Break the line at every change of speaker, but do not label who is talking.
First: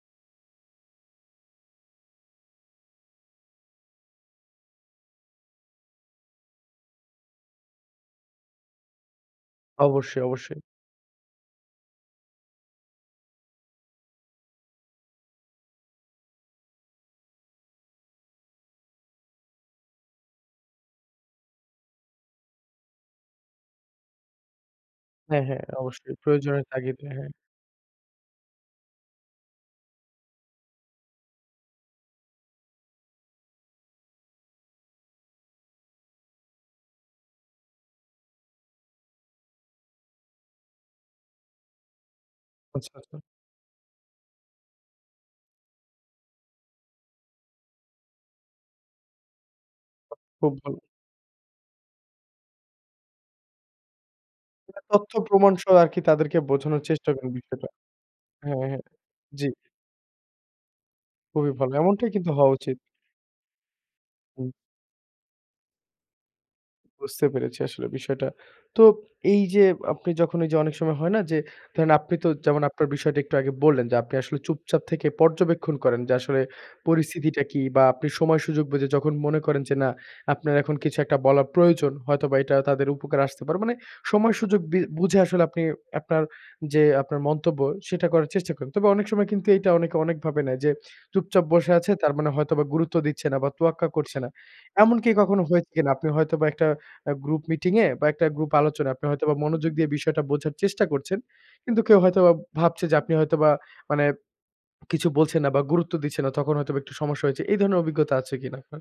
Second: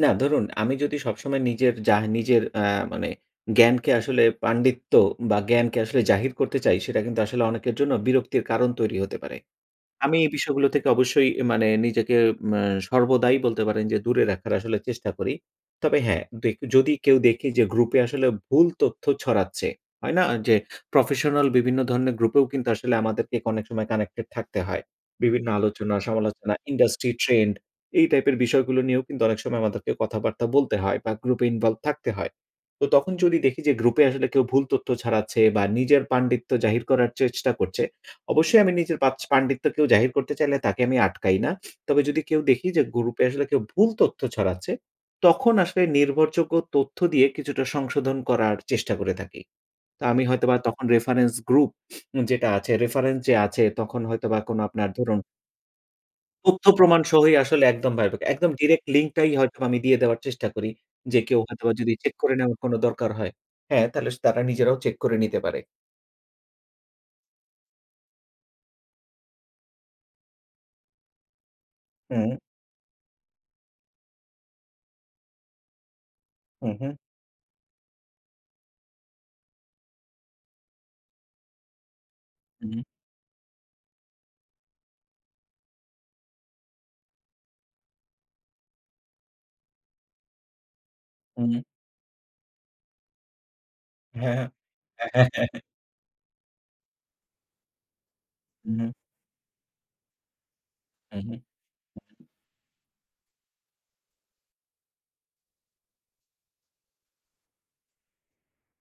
না, ধরুন আমি যদি সবসময় নিজের যা নিজের অ্যা মানে জ্ঞানকে আসলে পাণ্ডিত্য বা জ্ঞানকে আসলে জাহির করতে চাই সেটা কিন্তু আসলে অনেকের জন্য বিরক্তির কারণ তৈরি হতে পারে। আমি
অবশ্যই,
এই
অবশ্যই।
বিষয়গুলো থেকে অবশ্যই মানে নিজেকে আ সর্বদাই বলতে পারেন যে দূরে রাখার চেষ্টা করি। তবে হ্যাঁ, দে কেউ যদি কেউ দেখে যে গ্রুপে আসলে ভুল তথ্য ছড়াচ্ছে, হয় না? যে প্রফেশনাল বিভিন্ন ধরনের গ্রুপেও কিন্তু আসলে আমাদেরকে অনেক সময় কানেক্টেড থাকতে হয়।
হ্যাঁ,
বিভিন্ন
হ্যাঁ
আলোচনা
অবশ্যই।
সমালোচনা,
প্রয়োজনের তাগিদে,
ইন্ডাস্ট্রি
হ্যাঁ।
ট্রেন্ড এই টাইপের বিষয়গুলো নিয়েও কিন্তু অনেক সময় আমাদেরকে কথাবার্তা বলতে হয় বা গ্রুপে ইনভলভড থাকতে হয়। তো তখন যদি দেখি যে গ্রুপে আসলে কেউ ভুল তথ্য ছড়াচ্ছে বা নিজের পাণ্ডিত্য জাহির করার চেষ্টা করছে। অবশ্যই আমি নিজের পাচ পাণ্ডিত্য কেউ জাহির করতে চাইলে তাকে আমি আটকাই না। তবে যদি কেউ দেখি যে
আচ্ছা, আচ্ছা।
গ্রুপে আসলে কেউ ভুল তথ্য ছড়াচ্ছে, তখন আসলে নির্ভরযোগ্য তথ্য দিয়ে কিছুটা সংশোধন করার চেষ্টা করে থাকি। তো আমি
খুব
হয়তোবা
ভালো।
তখন রেফারেন্স গ্রুপ যেটা আছে রেফারেন্স যে আছে তখন হয়তোবা আপনার
তথ্য
ধরুন।
প্রমাণ সহ আর কি তাদেরকে
তথ্য
বোঝানোর
প্রমাণ
চেষ্টা করেন
সহই আসলে
বিষয়টা।
একদম ভার একদম
হ্যাঁ, হ্যাঁ,
ডিরেক্ট লিঙ্কটাই
জি।
হয়তো আমি দিয়ে দেওয়ার চেষ্টা করি যে কেউ
খুবই ভালো,
হয়তোবা যদি
এমনটাই
চেক
কিন্তু
করে
হওয়া
নেওয়ার কোন
উচিত।
দরকার হয়। হ্যাঁ, তাহলে তারা নিজেরাও চেক করে নিতে পারে।
বুঝতে পেরেছি আসলে বিষয়টা। তো এই যে আপনি যখন যে অনেক সময় হয় না যে ধরেন আপনি তো
হুম।
যেমন আপনার বিষয়টা একটু আগে বললেন যে আপনি আসলে চুপচাপ থেকে পর্যবেক্ষণ করেন যে আসলে
উহুম।
পরিস্থিতিটা কি বা আপনি সময় সুযোগ বুঝে যখন মনে করেন যে না আপনার এখন কিছু একটা বলার প্রয়োজন হয়তোবা এটা
হুম।
তাদের উপকারে আসতে পারে। মানে সময় সুযোগ বি বুঝে আসলে আপনি আপনার যে আপনার মন্তব্য সেটা করার চেষ্টা করেন। তবে অনেক সময় কিন্তু এটা অনেকে অনেকভাবে নেয় যে চুপচাপ
হুম।
বসে আছে তার মানে হয়তোবা গুরুত্ব দিচ্ছে না বা তোয়াক্কা করছে না।
হ্যাঁ,
এমনকি
হ্যাঁ।
কখনো হয়েছে কিনা? আপনি হয়তোবা একটা আ গ্রুপ মিটিং এ বা একটা গ্রুপ
হুম।
আলোচনায় আপনি হয়তোবা মনোযোগ দিয়ে বিষয়টা বোঝার চেষ্টা করছেন।
উহুম।
কিন্তু কেউ হয়তোবা ভাবছে যে আপনি হয়তোবা মানে কিছু বলছেন না বা গুরুত্ব দিচ্ছে না তখন হয়তোবা একটু সমস্যা হয়েছে। এই ধরনের অভিজ্ঞতা আছে কিনা আপনার?